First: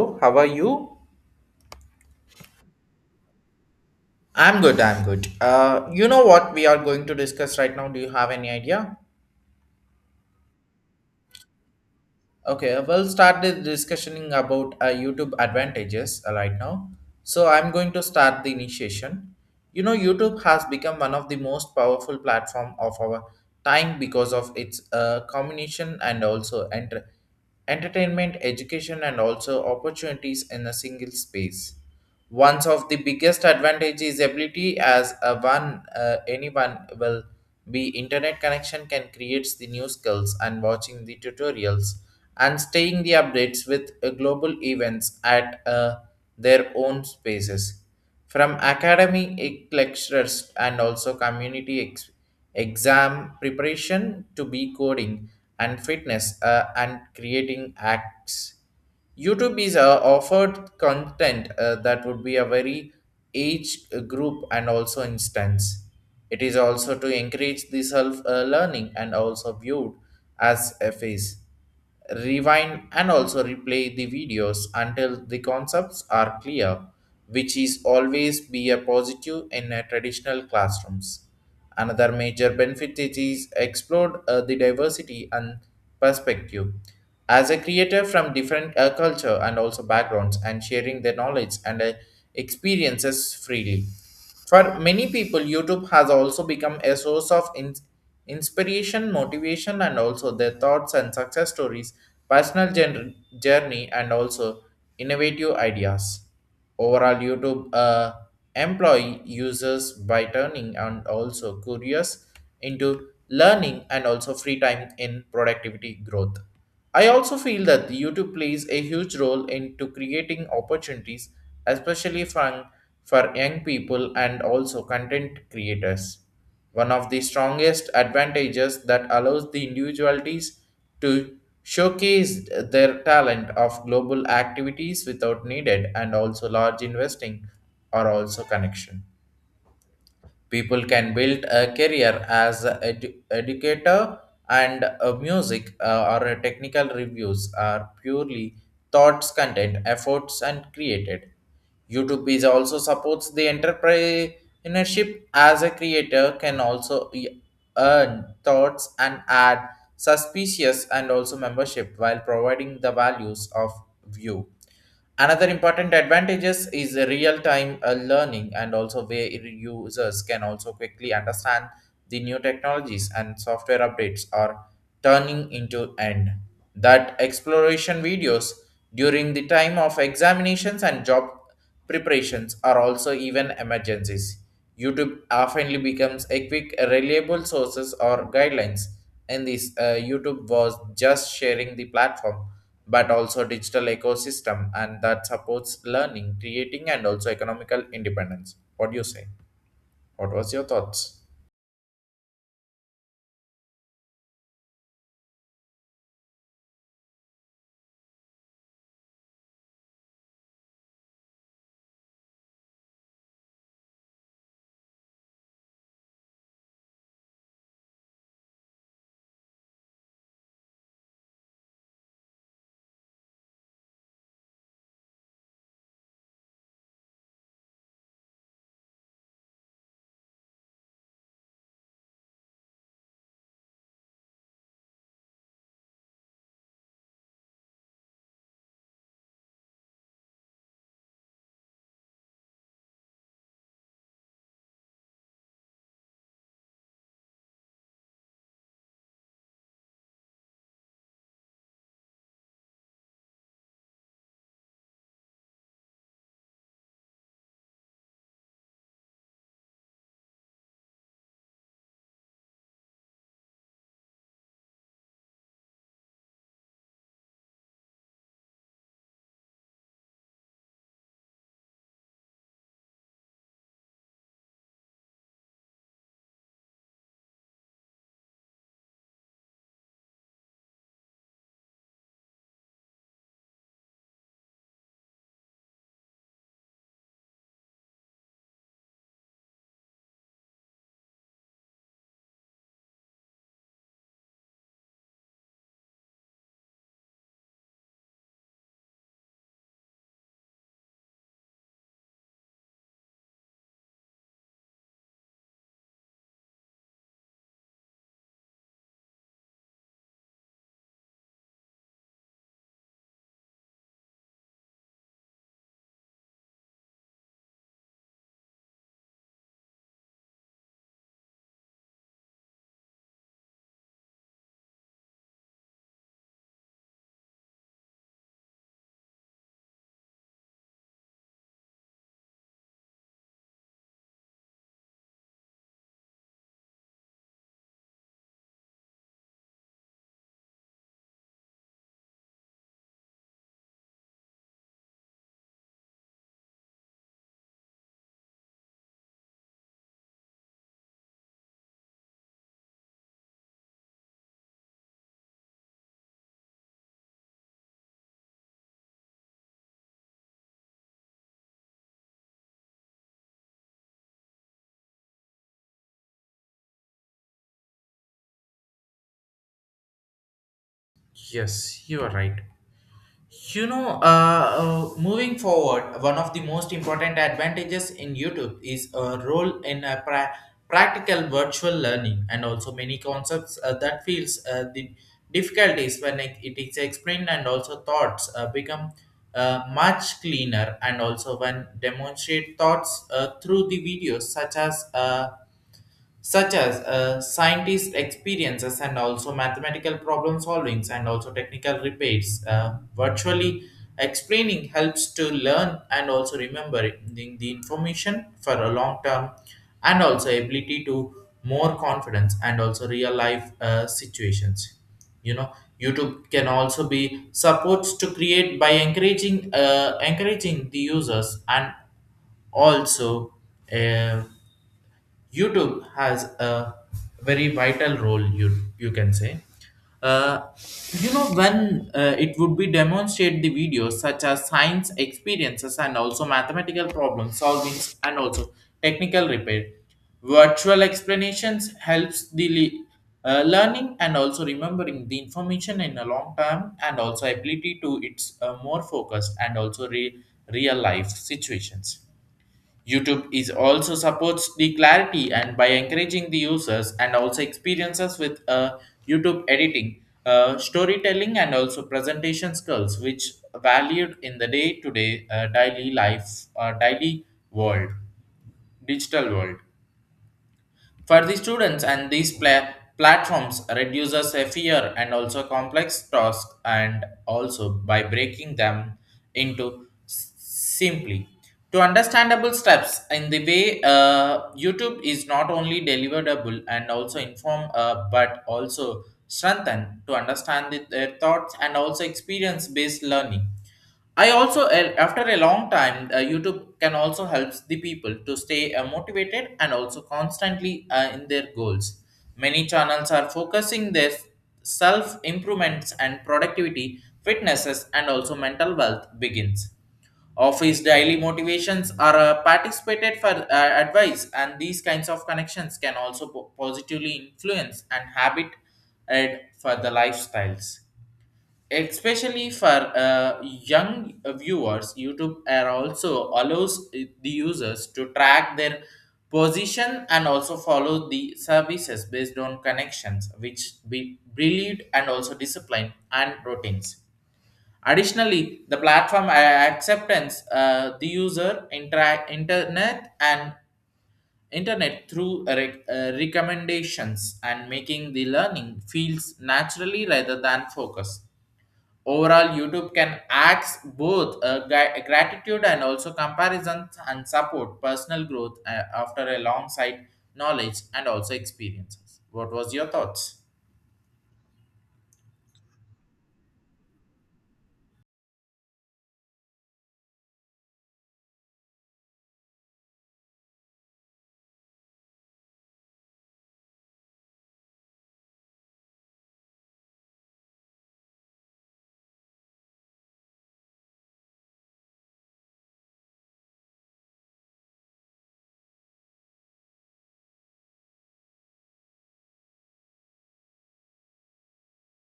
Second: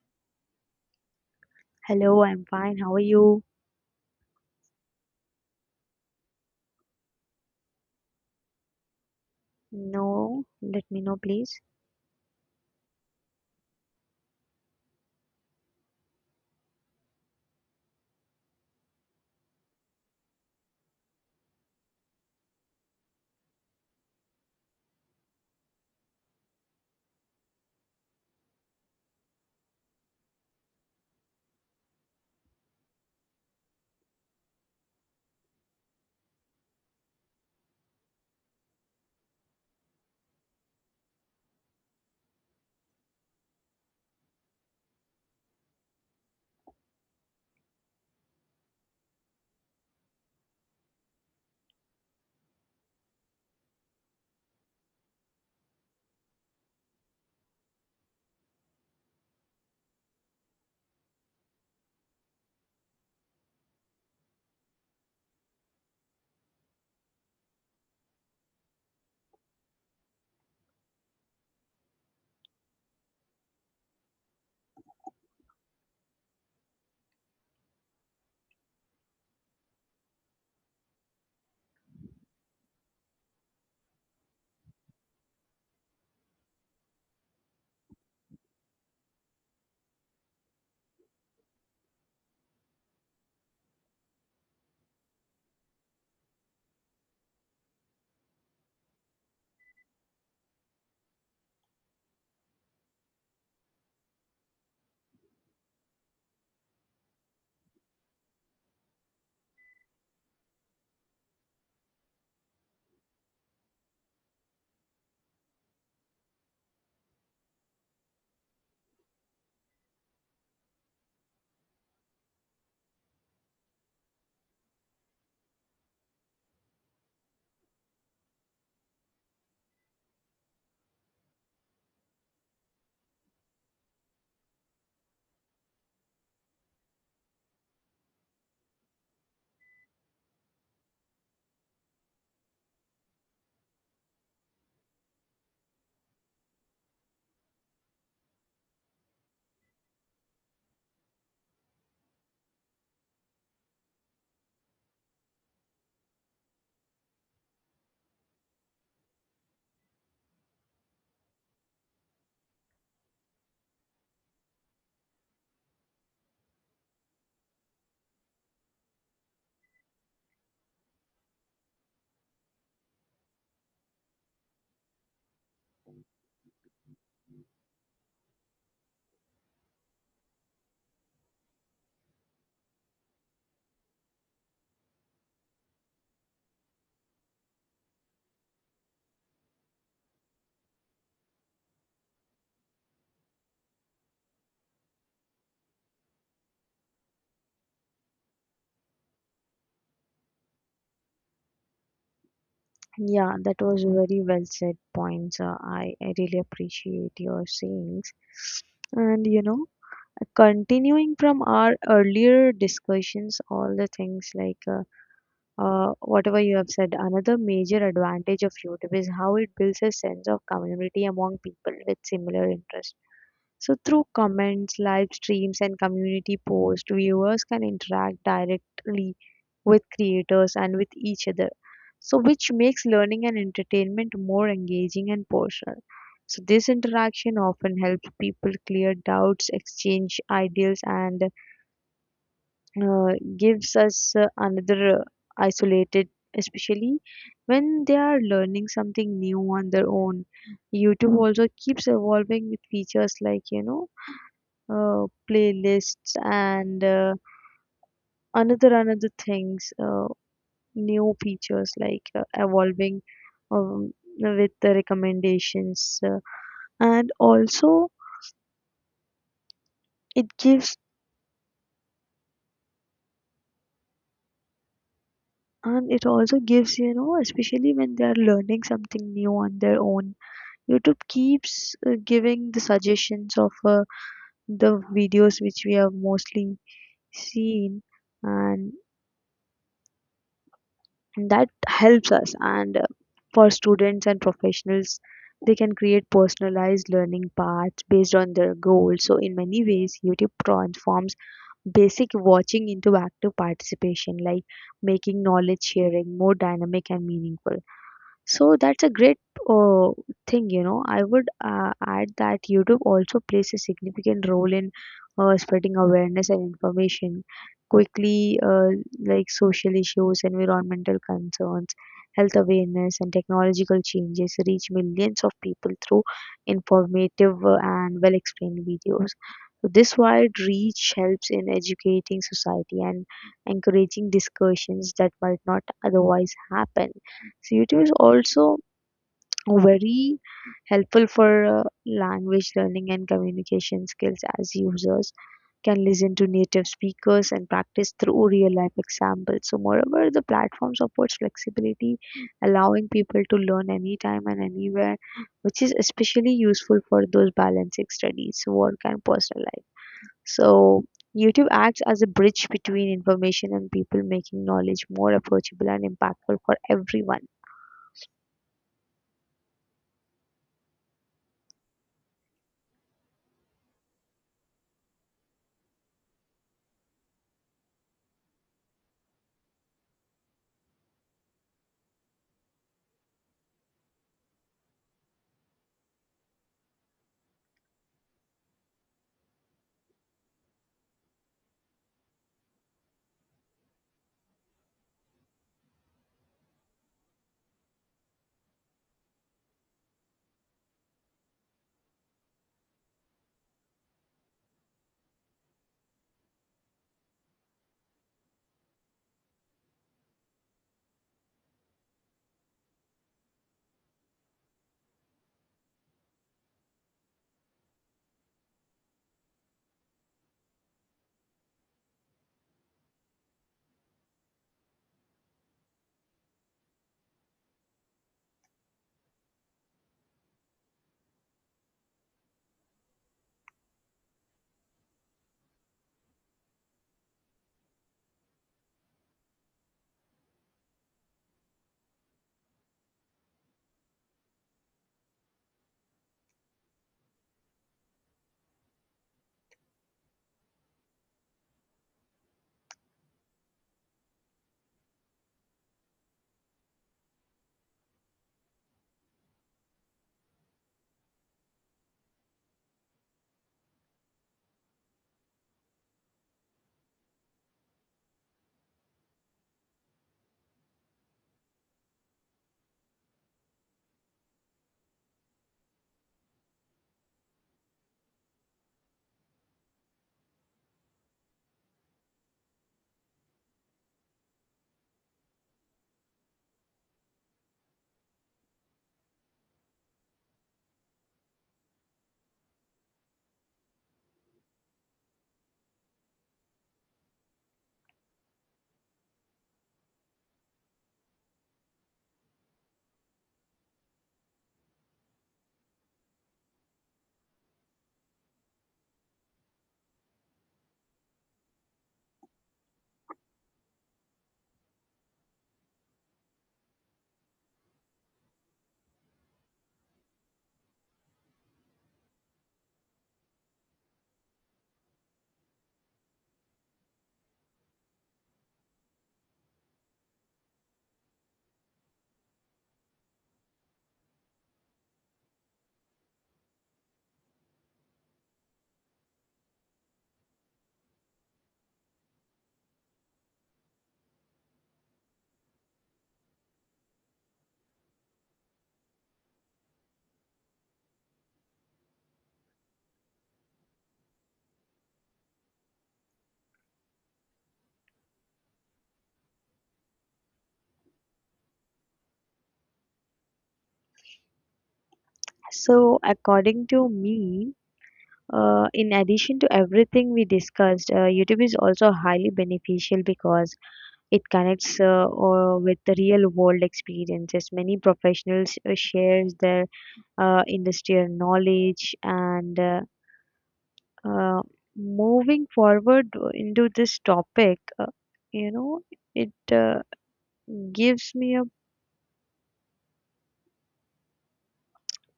Oh, how are you? Hello, I'm fine. How are you? I'm good, I'm good. You know what we are going to discuss right now? Do you have any idea? No, let me know, please. Okay, we'll start the discussion about YouTube advantages right now. So I'm going to start the initiation. You know, YouTube has become one of the most powerful platform of our time because of its combination and also entertainment, education, and also opportunities in a single space. One of the biggest advantage is ability as a one anyone will be internet connection can create the new skills and watching the tutorials and staying the updates with global events at their own spaces from academy lectures and also community exam preparation to be coding and fitness and creating acts. YouTube is offered content that would be a very age group and also instance. It is also to encourage the self learning and also viewed as a phase rewind and also replay the videos until the concepts are clear, which is always be a positive in a traditional classrooms. Another major benefit it is explored the diversity and perspective as a creator from different culture and also backgrounds and sharing their knowledge and experiences freely. For many people, YouTube has also become a source of inspiration, motivation, and also their thoughts and success stories, personal journey, and also innovative ideas. Overall, YouTube employ users by turning and also curious into learning and also free time in productivity growth. I also feel that YouTube plays a huge role into creating opportunities, especially for young people and also content creators. One of the strongest advantages that allows the individualities to showcase their talent of global activities without needed and also large investing or also connection. People can build a career as an educator and music or a technical reviews are purely thoughts, content, efforts, and created. YouTube is also supports the entrepreneurship as a creator can also earn thoughts and add suspicious and also membership while providing the values of view. Another important advantages is real-time learning and also where users can also quickly understand the new technologies and software updates are turning into end. That exploration videos during the time of examinations and job preparations are also even emergencies. YouTube often becomes a quick, reliable sources or guidelines. And this YouTube was just sharing the platform, but also digital ecosystem, and that supports learning, creating, and also economical independence. What do you say? What was your thoughts? Yeah, that was very well said points. I really appreciate your sayings. And you know, continuing from our earlier discussions, all the things like whatever you have said, another major advantage of YouTube is how it builds a sense of community among people with similar interests. So through comments, live streams, and community posts, viewers can interact directly with creators and with each other. So, which makes learning and entertainment more engaging and personal. So, this interaction often helps people clear doubts, exchange ideas, and gives us another isolated, especially when they are learning something new on their own. YouTube also keeps evolving with features like, you know, playlists and another things. New features like evolving um, with the recommendations and also it gives and it also gives, you know, especially when they are learning something new on their own, YouTube keeps giving the suggestions of the videos which we have mostly seen, and that helps us. And for students and professionals, they can create personalized learning paths based on their goals. So in many ways, YouTube transforms basic watching into active participation, like making knowledge sharing more dynamic and meaningful. So that's a great uh, thing, you know. I would add that YouTube also plays a significant role in spreading awareness and information quickly, like social issues, environmental concerns, health awareness, and technological changes reach millions of people through informative and well explained videos. So this wide reach helps in educating society and encouraging discussions that might not otherwise happen. So YouTube is also very helpful for language learning and communication skills, as users can listen to native speakers and practice through real life examples. So, moreover, the platform supports flexibility, allowing people to learn anytime and anywhere, which is especially useful for those balancing studies, work, and personal life. So, YouTube acts as a bridge between information and people, making knowledge more approachable and impactful for everyone. Yes, you are right. You know, moving forward, one of the most important advantages in YouTube is a role in a practical virtual learning and also many concepts that feels the difficulties when it is explained and also thoughts become much cleaner and also when demonstrate thoughts through the videos such as scientist experiences and also mathematical problem solvings and also technical rebates. Virtually explaining helps to learn and also remembering the information for a long term and also ability to more confidence and also real life situations. You know, YouTube can also be supports to create by encouraging the users and also uh, YouTube has a very vital role. You can say, uh, you know, when it would be demonstrate the videos such as science experiences and also mathematical problem solving and also technical repair. Virtual explanations helps the learning and also remembering the information in a long time and also ability to it's more focused and also real life situations. YouTube is also supports the clarity and by encouraging the users and also experiences with YouTube editing, storytelling, and also presentation skills, which valued in the day-to-day daily world, digital world. For the students and these platforms reduces a fear and also complex tasks and also by breaking them into simply to understandable steps in the way YouTube is not only deliverable and also inform but also strengthen to understand their thoughts and also experience based learning. I also, after a long time, YouTube can also helps the people to stay motivated and also constantly in their goals. Many channels are focusing their self improvements and productivity, fitnesses, and also mental wealth begins. Office daily motivations are participated for advice, and these kinds of connections can also positively influence and habit add for the lifestyles, especially for young viewers. YouTube are also allows the users to track their position and also follow the services based on connections which be brilliant and also discipline and routines. Additionally, the platform acceptance the user interact internet and internet through recommendations and making the learning feels naturally rather than focus. Overall, YouTube can act both gratitude and also comparison and support personal growth after a long sight knowledge and also experiences. What was your thoughts? So, according to me, in addition to everything we discussed, YouTube is also highly beneficial because it connects or with the real world experiences. Many professionals shares their industrial knowledge and, uh, moving forward into this topic, you know, it gives me a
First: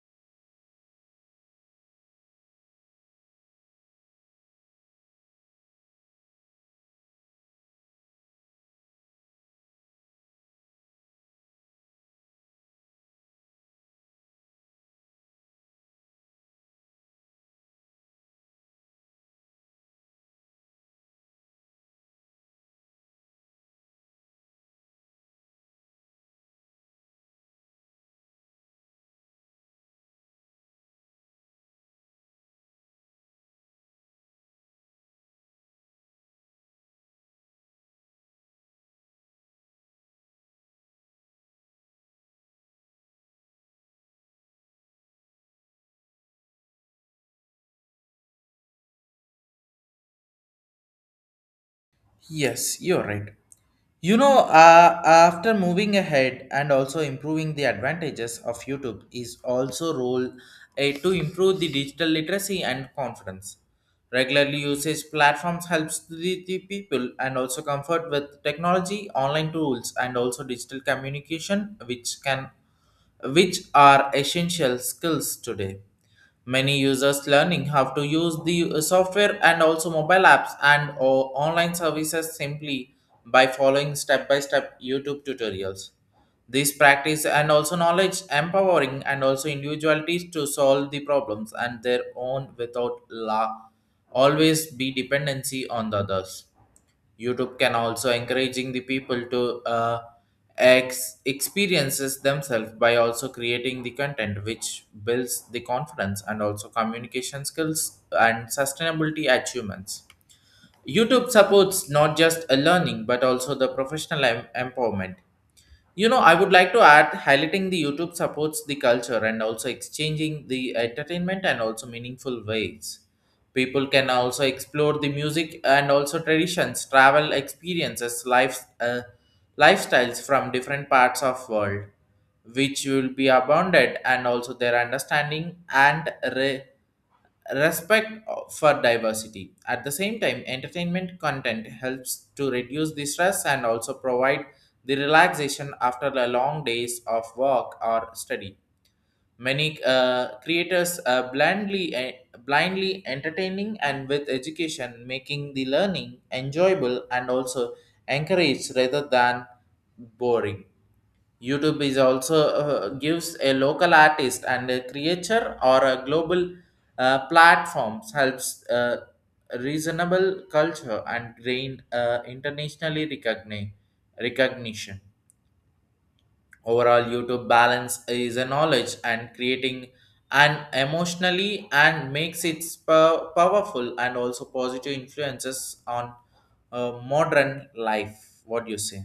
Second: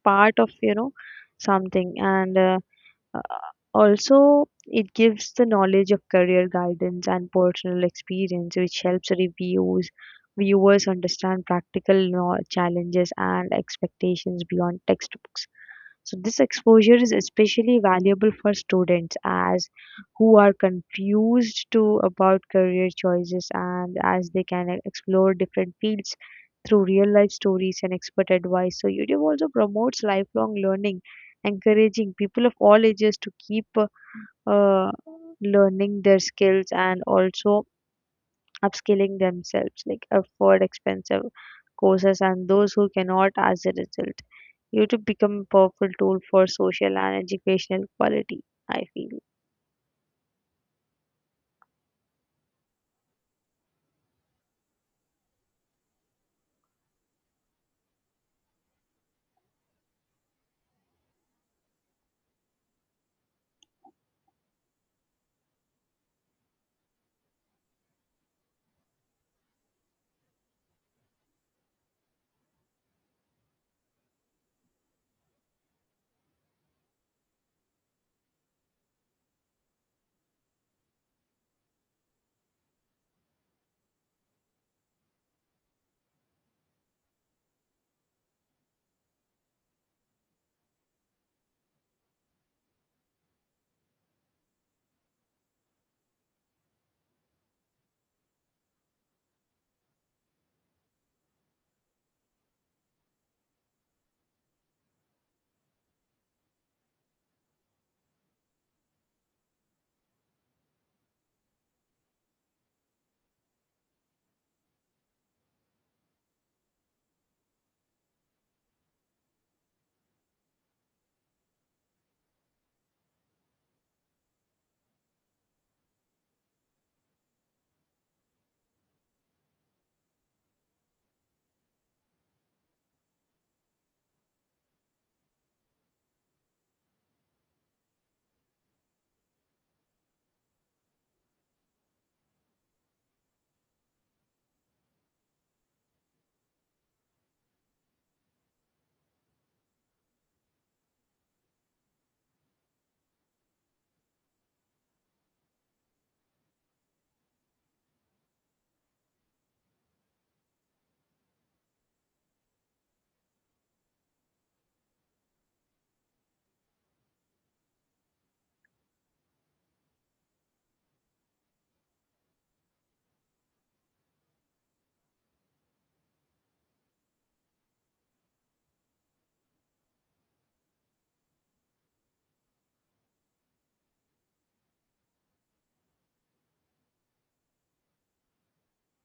part of, you know, something and. Uh, Also, it gives the knowledge of career guidance and personal experience, which helps reviews, viewers understand practical know- challenges and expectations beyond textbooks. So this exposure is especially valuable for students as who are confused to about career choices, and as they can e- explore different fields through real life stories and expert advice. So YouTube also promotes lifelong learning, encouraging people of all ages to keep uh, learning their skills and also upskilling themselves, like afford expensive courses, and those who cannot as a result. YouTube become a powerful tool for social and educational quality, I feel. Yes, you're right. You know, after moving ahead and also improving the advantages of YouTube is also role to improve the digital literacy and confidence. Regularly usage platforms helps the people and also comfort with technology, online tools, and also digital communication, which are essential skills today. Many users learning how to use the software and also mobile apps and or online services simply by following step by step YouTube tutorials. This practice and also knowledge empowering and also individualities to solve the problems and their own without la always be dependency on the others. YouTube can also encouraging the people to experiences themselves by also creating the content which builds the confidence and also communication skills and sustainability achievements. YouTube supports not just a learning but also the professional empowerment. You know, I would like to add highlighting the YouTube supports the culture and also exchanging the entertainment and also meaningful ways. People can also explore the music and also traditions, travel experiences, life, lifestyles from different parts of world, which will be abounded and also their understanding and respect for diversity. At the same time, entertainment content helps to reduce the stress and also provide the relaxation after the long days of work or study. Many creators blindly entertaining and with education, making the learning enjoyable and also encouraged rather than boring. YouTube is also gives a local artist and a creator or a global platforms helps reasonable culture and gain internationally recognition. Overall, YouTube balance is a knowledge and creating and emotionally and makes it powerful and also positive influences on modern life. What do you say?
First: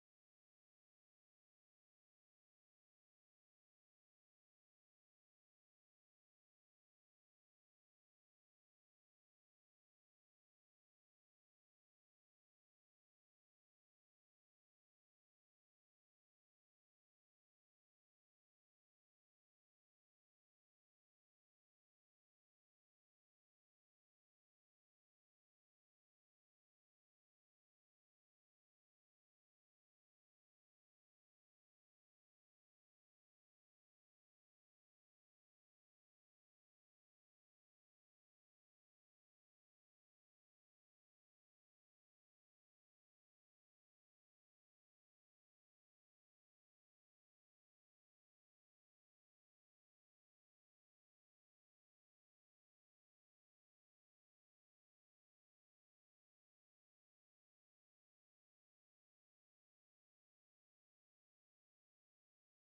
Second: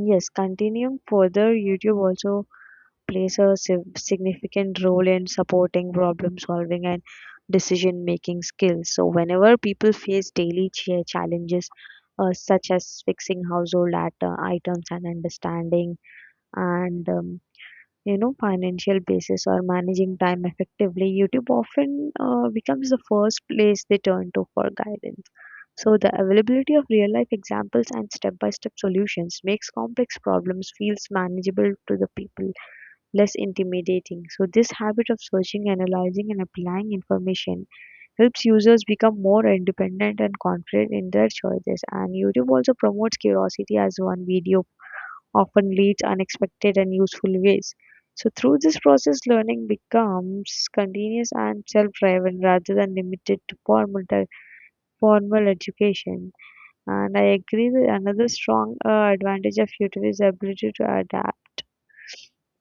Yes, continuing further, YouTube also plays a sig- significant role in supporting problem solving and decision making skills. So, whenever people face daily cha- challenges such as fixing household at- items and understanding and you know, financial basis or managing time effectively, YouTube often becomes the first place they turn to for guidance. So, the availability of real life examples and step by step solutions makes complex problems feels manageable to the people, less intimidating. So this habit of searching, analyzing and applying information helps users become more independent and confident in their choices. And YouTube also promotes curiosity as one video often leads unexpected and useful ways. So through this process, learning becomes continuous and self-driven rather than limited to formal education. And I agree that another strong advantage of YouTube is ability to adapt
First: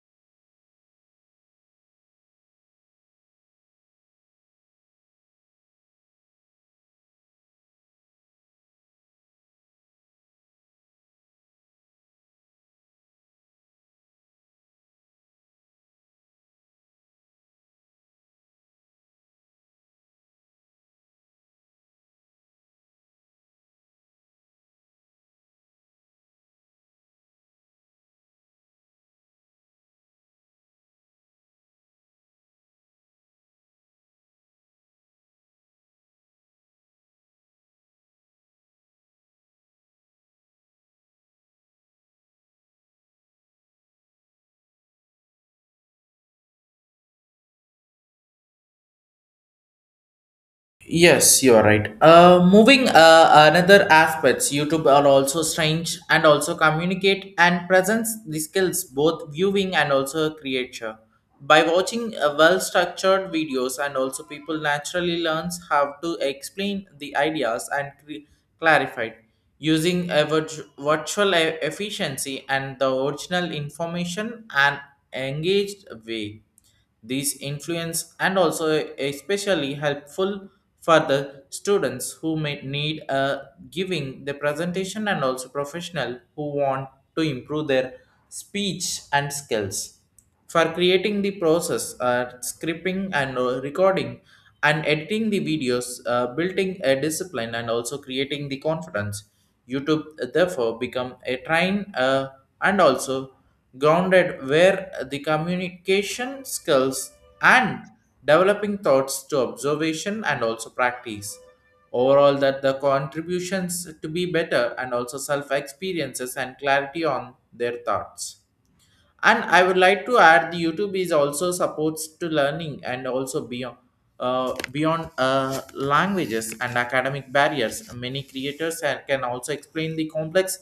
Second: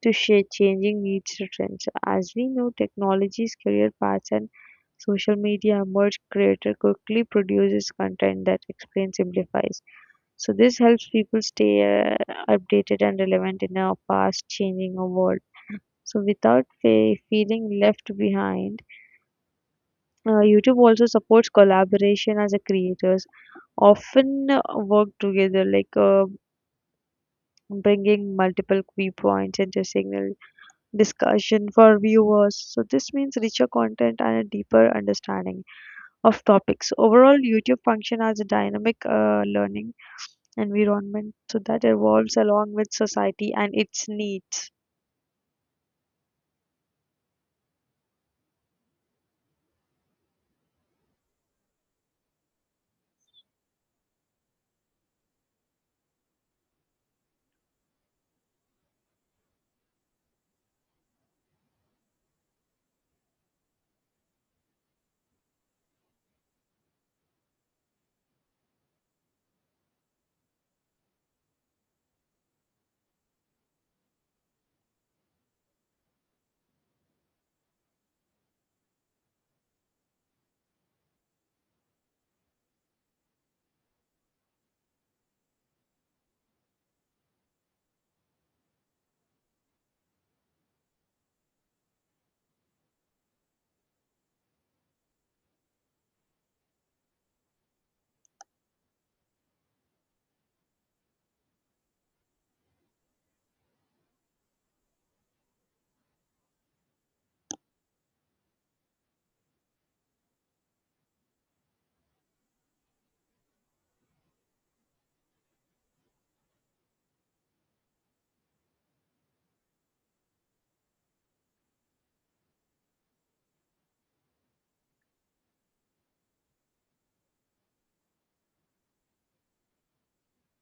to shape changing needs or trends. As we know, technologies, career paths, and social media emerge, creator quickly produces content that explains, simplifies. So this helps people stay updated and relevant in a fast-changing world, so without fe- feeling left behind. YouTube also supports collaboration, as a creators often work together, like bringing multiple viewpoints into signal discussion for viewers. So this means richer content and a deeper understanding of topics. Overall, YouTube function as a dynamic learning environment so that evolves along with society and its needs. Yes, you are right. Moving another aspects, YouTube are also strange and also communicate and presents the skills both viewing and also creature. By watching well-structured videos and also people naturally learns how to explain the ideas and clarify it using a virtual efficiency and the original information and engaged way. These influence and also especially helpful for the students who may need a giving the presentation and also professional who want to improve their speech and skills for creating the process, scripting and recording and editing the videos, building a discipline and also creating the confidence. YouTube therefore become a train and also grounded where the communication skills and developing thoughts to observation and also practice. Overall, that the contributions to be better and also self experiences and clarity on their thoughts. And I would like to add the YouTube is also supports to learning and also beyond languages and academic barriers. Many creators and can also explain the complex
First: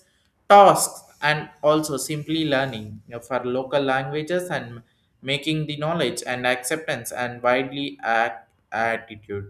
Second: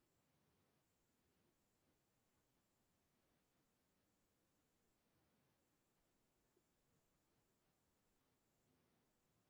tasks and also simply learning, you know, for local languages and making the knowledge and acceptance and widely at attitude.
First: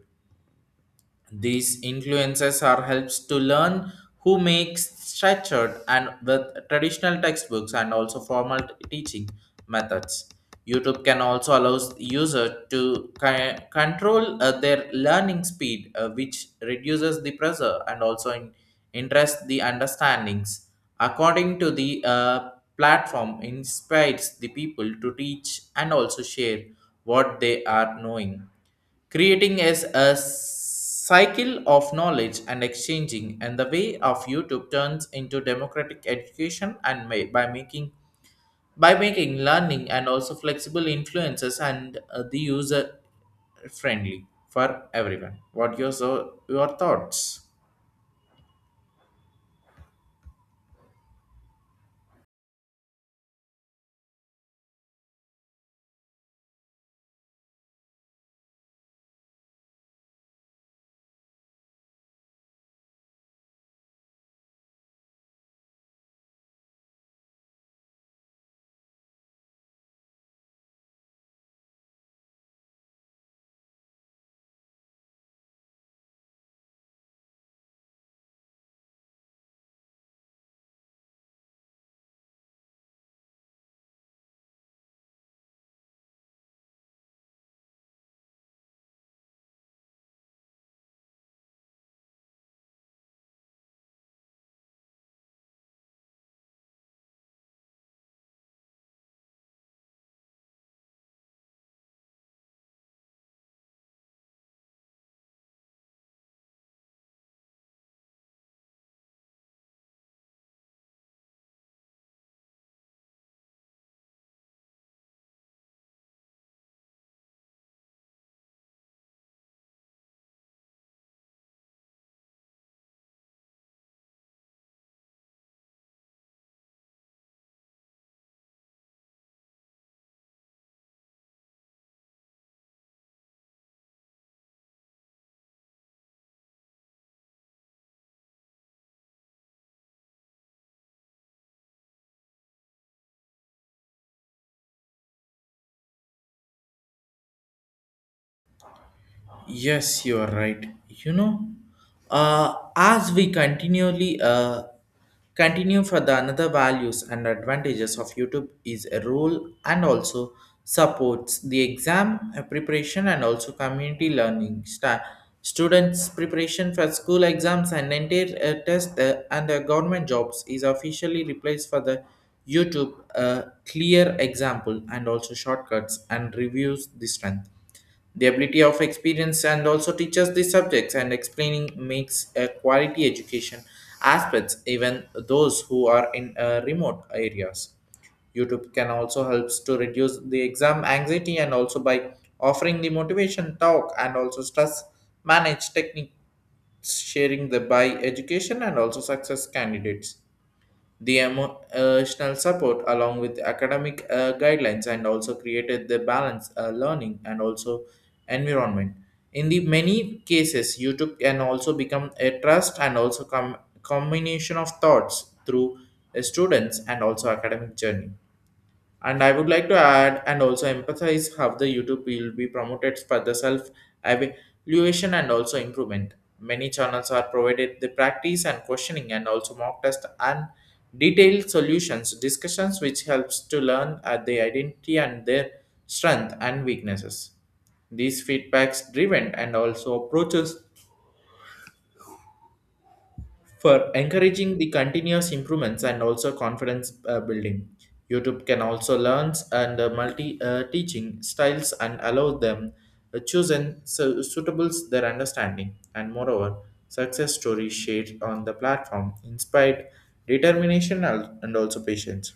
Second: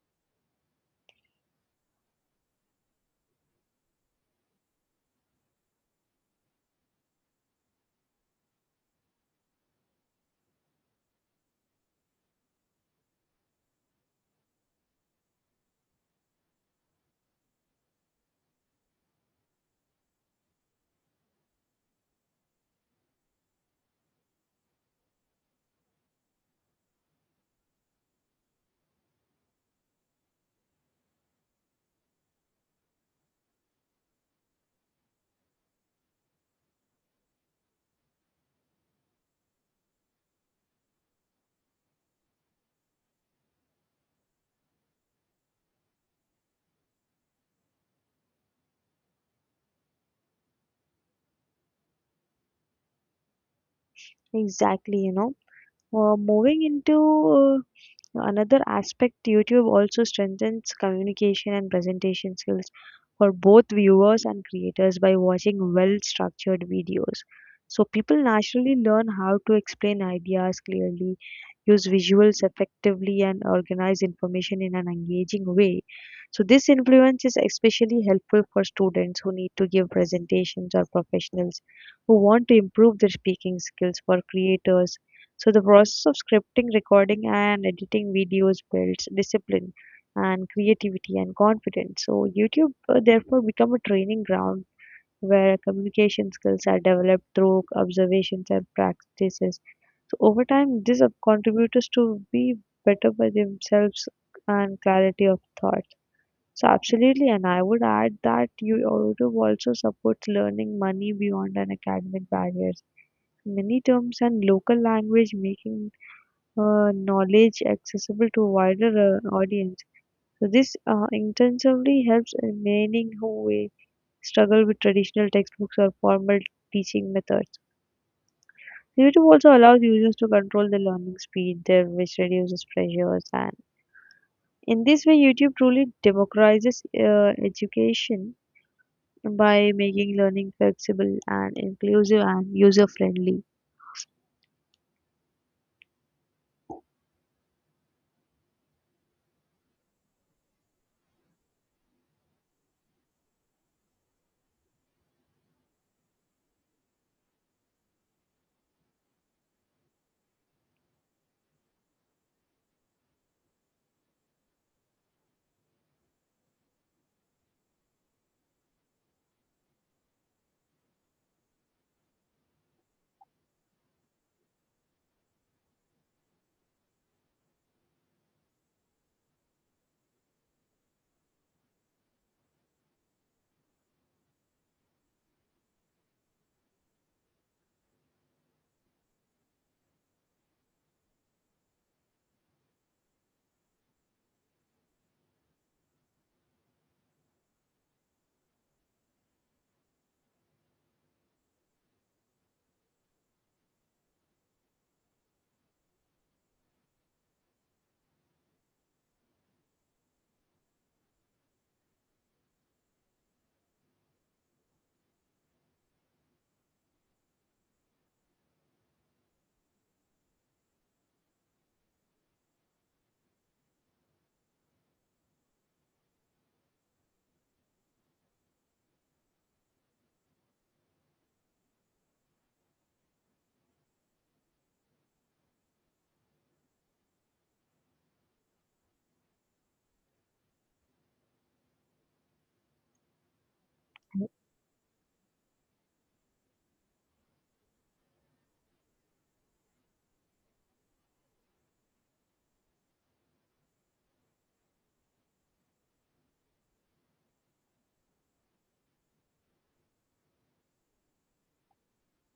These influences are helps to learn who makes structured and with traditional textbooks and also formal teaching methods. YouTube can also allow user to control their learning speed, which reduces the pressure and also interest the understandings. According to the platform, inspires the people to teach and also share what they are knowing, creating as a cycle of knowledge and exchanging. And the way of YouTube turns into democratic education and may, by making learning and also flexible influences and the user friendly for everyone. What your so your thoughts? Exactly, you know. Moving into another aspect, YouTube also strengthens communication and presentation skills for both viewers and creators by watching well structured videos. So, people naturally learn how to explain ideas clearly, use visuals effectively, and organize information in an engaging way. So, this influence is especially helpful for students who need to give presentations or professionals who want to improve their speaking skills. For creators, so the process of scripting, recording, and editing videos builds discipline and creativity and confidence. So YouTube therefore become a training ground where communication skills are developed through observations and practices. So over time, this contributors to be better by themselves and clarity of thought. So absolutely, and I would add that YouTube also supports learning money beyond an academic barriers. Many terms and local language, making knowledge accessible to wider audience. So this intensively helps in many who struggle with traditional textbooks or formal teaching methods. YouTube also allows users to control the learning speed there, which reduces pressures. And in this way, YouTube truly democratizes education by making learning flexible and inclusive and user friendly. Yes, you are right. You know, as we continually continue for the another values and advantages of YouTube is a role and also supports the exam preparation and also community learning. Students' preparation for school exams and entire test and government jobs is officially replaced for the YouTube clear example and also shortcuts and reviews the strength the ability of experience and also teaches the subjects and explaining makes a quality education aspects even those who are in remote areas. YouTube can also helps to reduce the exam anxiety and also by offering the motivation talk and also stress manage techniques sharing the by education and also success candidates the emotional support along with academic guidelines and also created the balance learning and also environment in the many cases YouTube can also become a trust and also combination of thoughts through students and also academic journey. And I would like to add and also emphasize how the YouTube will be promoted for the self evaluation and also improvement. Many channels are provided the practice and questioning and also mock test and detailed solutions discussions which helps to learn at the identity and their strength and weaknesses. These feedbacks driven and also approaches for encouraging the continuous improvements and also confidence building, YouTube can also learn and multi teaching styles and allow them chosen suitables their understanding. And moreover, success stories shared on the platform inspired determination and also patience.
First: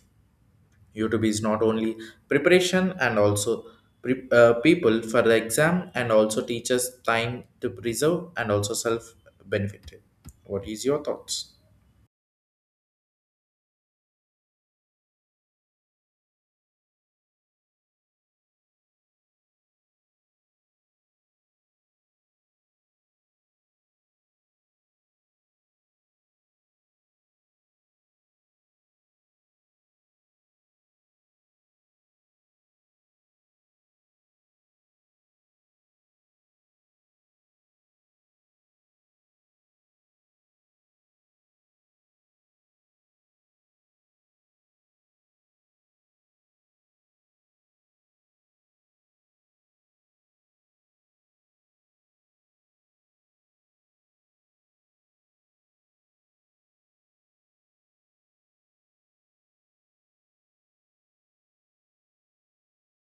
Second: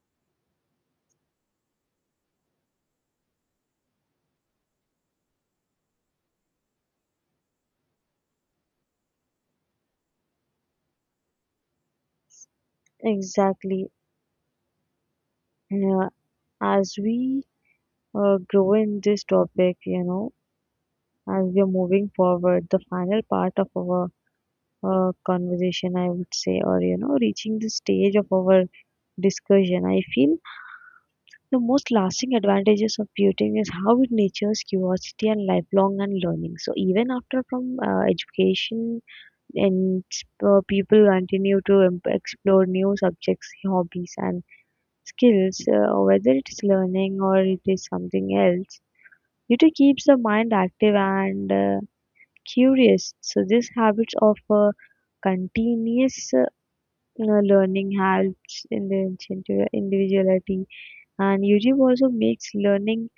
YouTube is not only preparation and also people for the exam and also teaches time to preserve and also self benefit. What is your thoughts? Exactly. Yeah, as we grow in this topic, you know, as we are moving forward, the final part of our conversation, I would say, or you know, reaching the stage of our discussion, I feel the most lasting advantages of beauty is how it nurtures curiosity and lifelong and learning. So even after from education, and people continue to em- explore new subjects, hobbies, and skills, whether it's learning or it is something else. Beauty keeps the mind active and curious. So this habit of continuous learning helps in the individu- individuality, and YouTube also makes learning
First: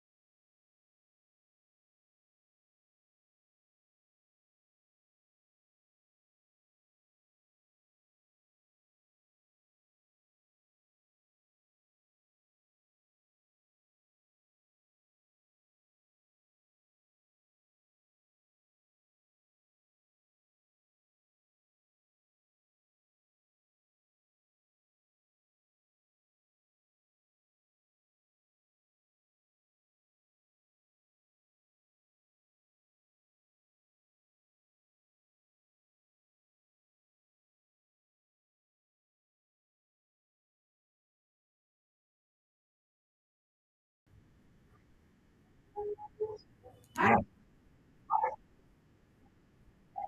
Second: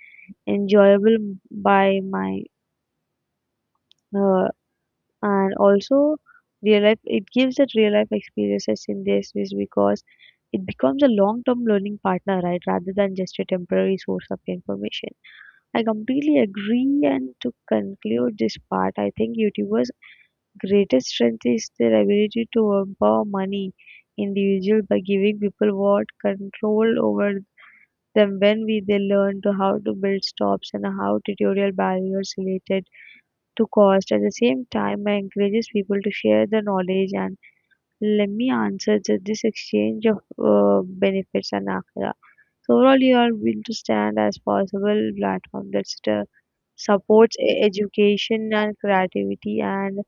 enjoyable by my uh, and also real life. It gives that real life experiences in this is because it becomes a long term learning partner, right, rather than just a temporary source of information. I completely agree. And to conclude this part, I think YouTubers greatest strength is their ability to empower many individuals by giving people what control over them when we they learn to how to build stops and how tutorial barriers related to cost. At the same time, I encourages people to share the knowledge, and let me answer that this exchange of benefits and akhira. So overall, you are built to stand as possible platform that supports e- education and creativity and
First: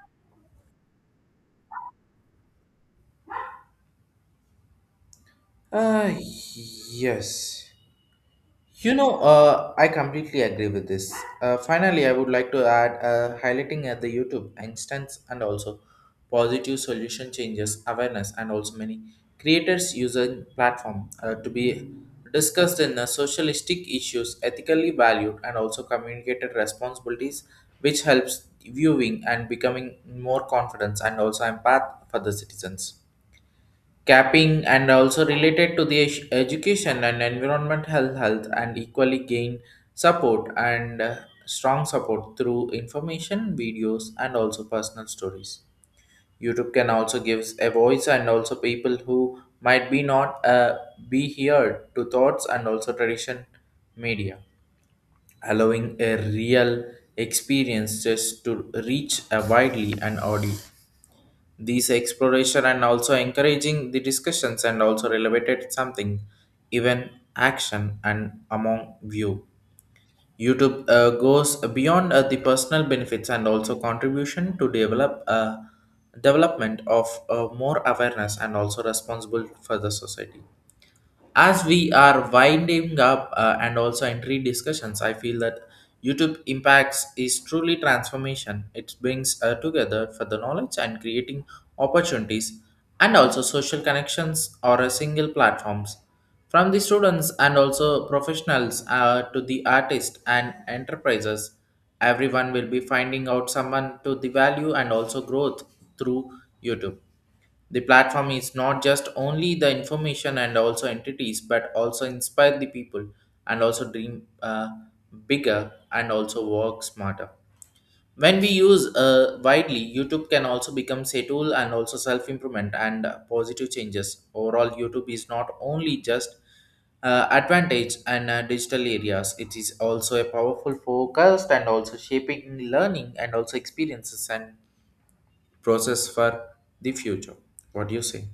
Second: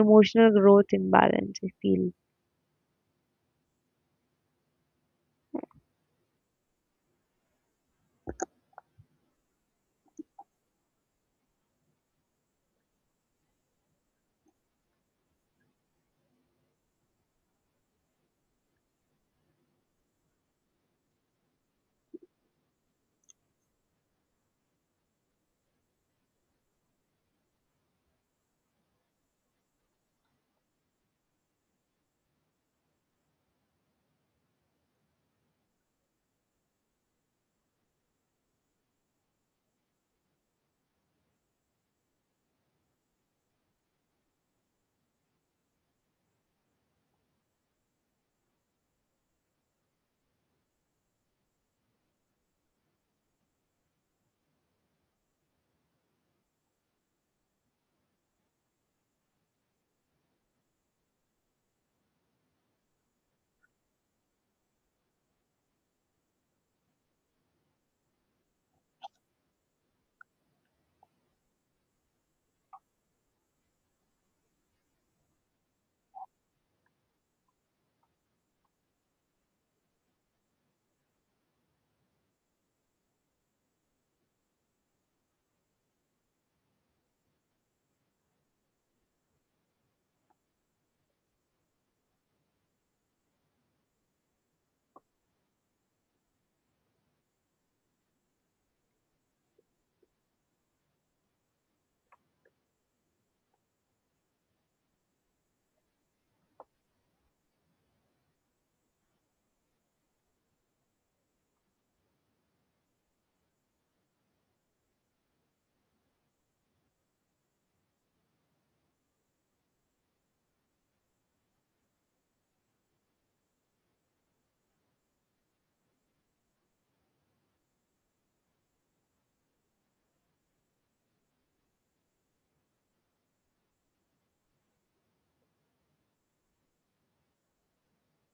emotional growth imbalance, I feel. Uh, yes. I completely agree with this. Finally, I would like to add highlighting at the YouTube instance and also positive solution changes awareness and also many creators using platform to be discussed in socialistic issues ethically valued and also communicated responsibilities which helps viewing and becoming more confidence and also empath for the citizens capping and also related to the education and environment health health and equally gain support and strong support through information videos and also personal stories. YouTube can also gives a voice and also people who might be not be heard to thoughts and also tradition media allowing a real experience just to reach a widely and audience. These exploration and also encouraging the discussions and also elevated something even action and among view YouTube goes beyond the personal benefits and also contribution to develop a development of more awareness and also responsible for the society. As we are winding up and also entry discussions, I feel that YouTube impacts is truly transformation. It brings together for the knowledge and creating opportunities and also social connections or a single platforms from the students and also professionals to the artists and enterprises. Everyone will be finding out someone to the value and also growth through YouTube. The platform is not just only the information and also entities, but also inspire the people and also dream bigger and also work smarter. When we use widely, YouTube can also become a tool and also self improvement and positive changes. Overall, YouTube is not only just advantage and digital areas, it is also a powerful focused and also shaping learning and also experiences and process for the future. What do you say?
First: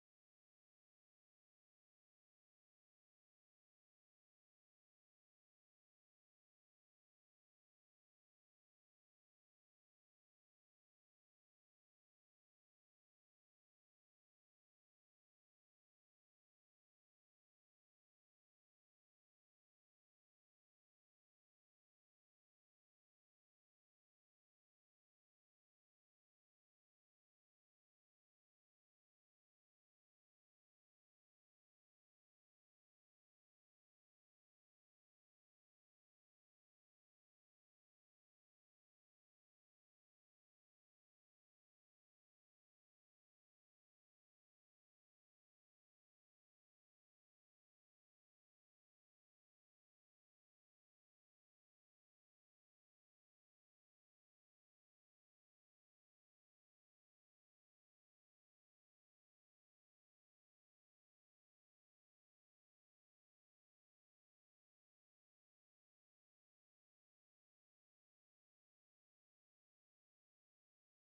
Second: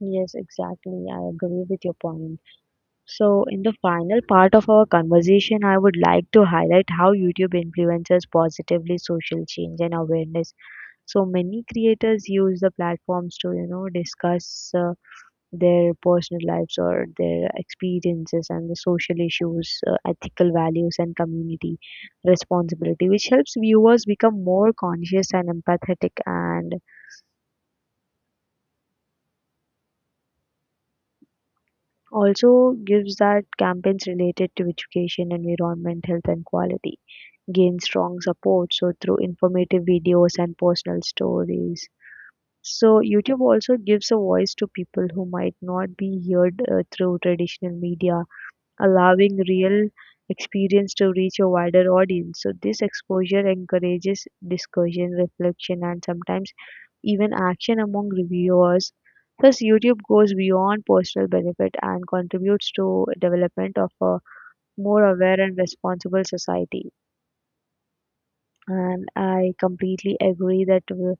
Yes, exactly. I agree with your point. So, in the final part of our conversation, I would like to highlight how YouTube influences positively social change and awareness. So, many creators use the platforms to, you know, discuss their personal lives or their experiences and the social issues, ethical values, and community responsibility, which helps viewers become more conscious and empathetic, and also gives that campaigns related to education, environment, health and quality gain strong support so through informative videos and personal stories. So YouTube also gives a voice to people who might not be heard through traditional media, allowing real experience to reach a wider audience. So this exposure encourages discussion, reflection and sometimes even action among reviewers. Thus, YouTube goes beyond personal benefit and contributes to development of a more aware and responsible society. And I completely agree that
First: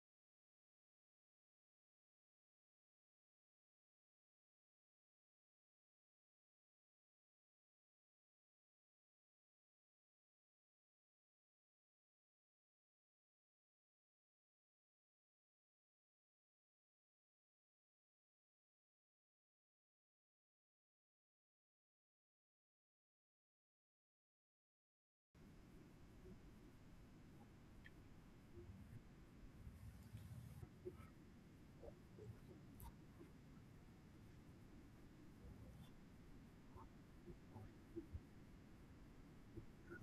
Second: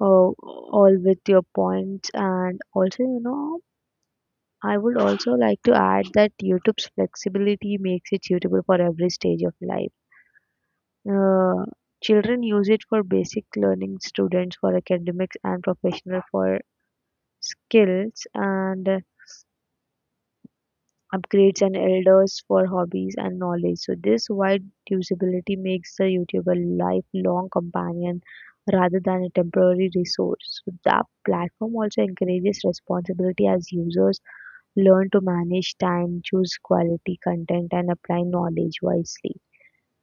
uh, all with your points. And also, you know, I would also like to add that YouTube's flexibility makes it suitable for every stage of life. Uh, Children use it for basic learning, students for academics, and professional for skills, and upgrades and elders for hobbies and knowledge. So this wide usability makes the YouTube a lifelong companion rather than a temporary resource. So the platform also encourages responsibility as users learn to manage time, choose quality content and apply knowledge wisely.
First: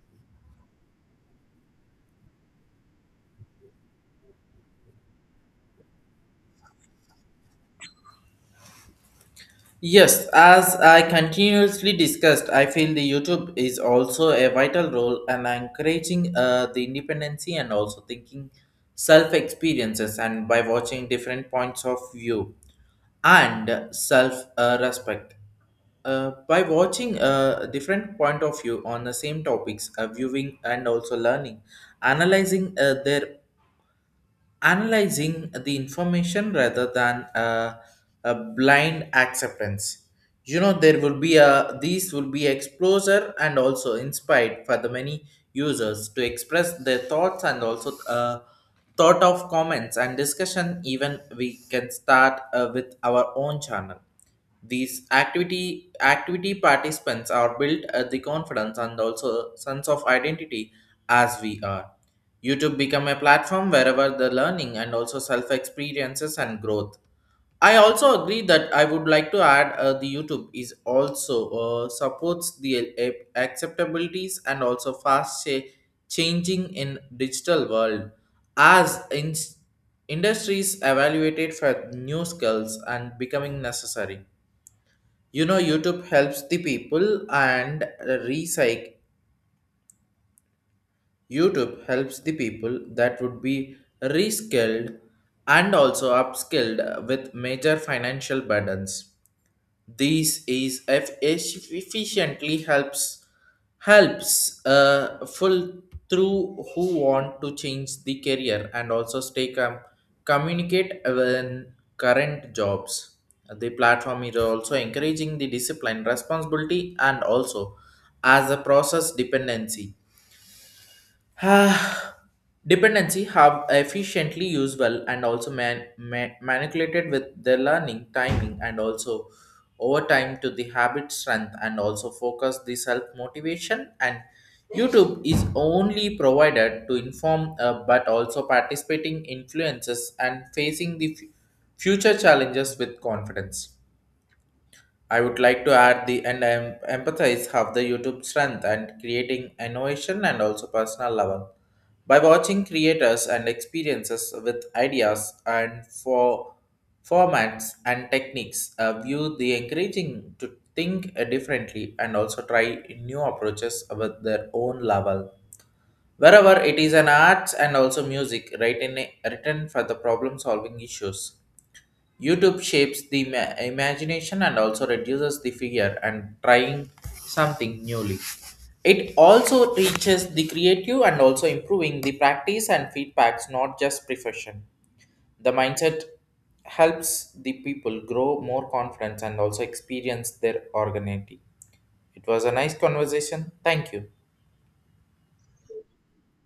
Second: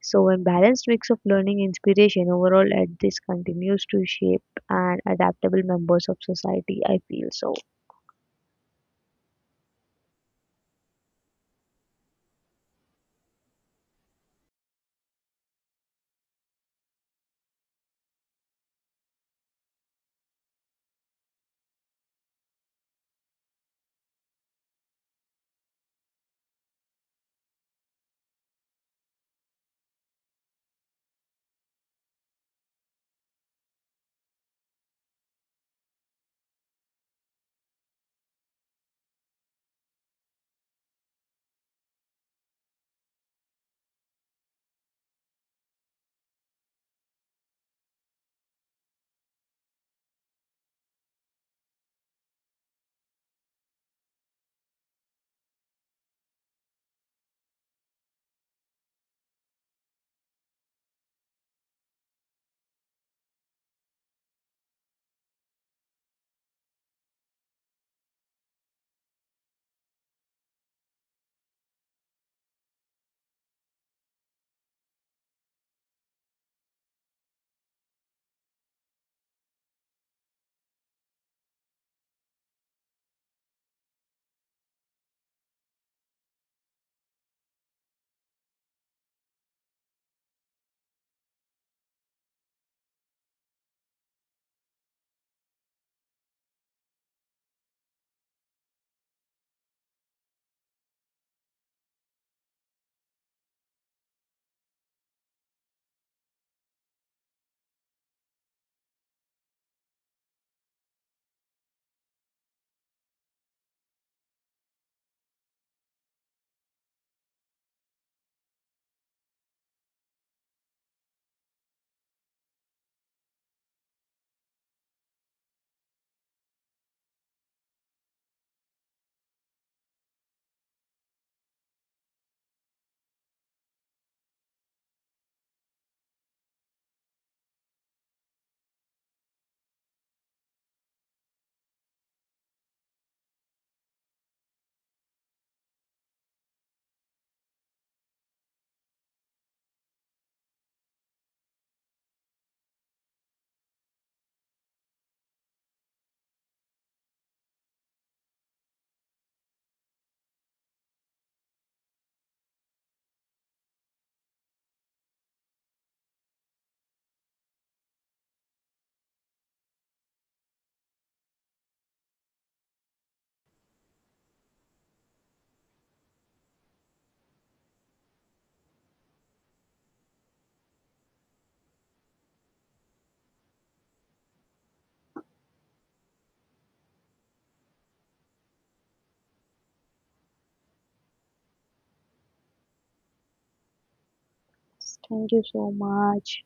So when balanced mix of learning inspiration overall at this continues to shape and adaptable members of society, I feel so. Yes, as I continuously discussed, I feel the YouTube is also a vital role and encouraging the independency and also thinking self experiences and by watching different points of view and self respect. By watching a different point of view on the same topics, viewing and also learning, analyzing their analyzing the information rather than a blind acceptance. You know, there will be a these will be exposure and also inspired for the many users to express their thoughts and also thought of comments and discussion. Even we can start with our own channel. These activity participants are built at the confidence and also sense of identity as we are. YouTube become a platform wherever the learning and also self experiences and growth. I also agree that I would like to add the YouTube is also supports the acceptabilities and also fast changing in digital world as industries evaluated for new skills and becoming necessary. You know, YouTube helps the people and recycle. YouTube helps the people that would be reskilled and also upskilled with major financial burdens. This is efficiently helps full through who want to change the career and also stay communicate when current jobs. The platform is also encouraging the discipline, responsibility, and also as a process dependency. Ah, dependency, have efficiently used well and also manipulated with the learning, timing, and also over time to the habit strength and also focus the self motivation. And YouTube is only provided to inform, but also participating influences and facing the future challenges with confidence. I would like to add the and empathize have the YouTube strength and creating innovation and also personal level. By watching creators and experiences with ideas and for formats and techniques, view the encouraging to think differently and also try new approaches with their own level. Wherever it is an arts and also music written, written for the problem solving issues YouTube shapes the imagination and also reduces the fear and trying something newly. It also reaches the creative and also improving the practice and feedbacks, not just profession. The mindset helps the people grow more confidence and also experience their organity. It was a nice conversation. Thank you. Thank you so much.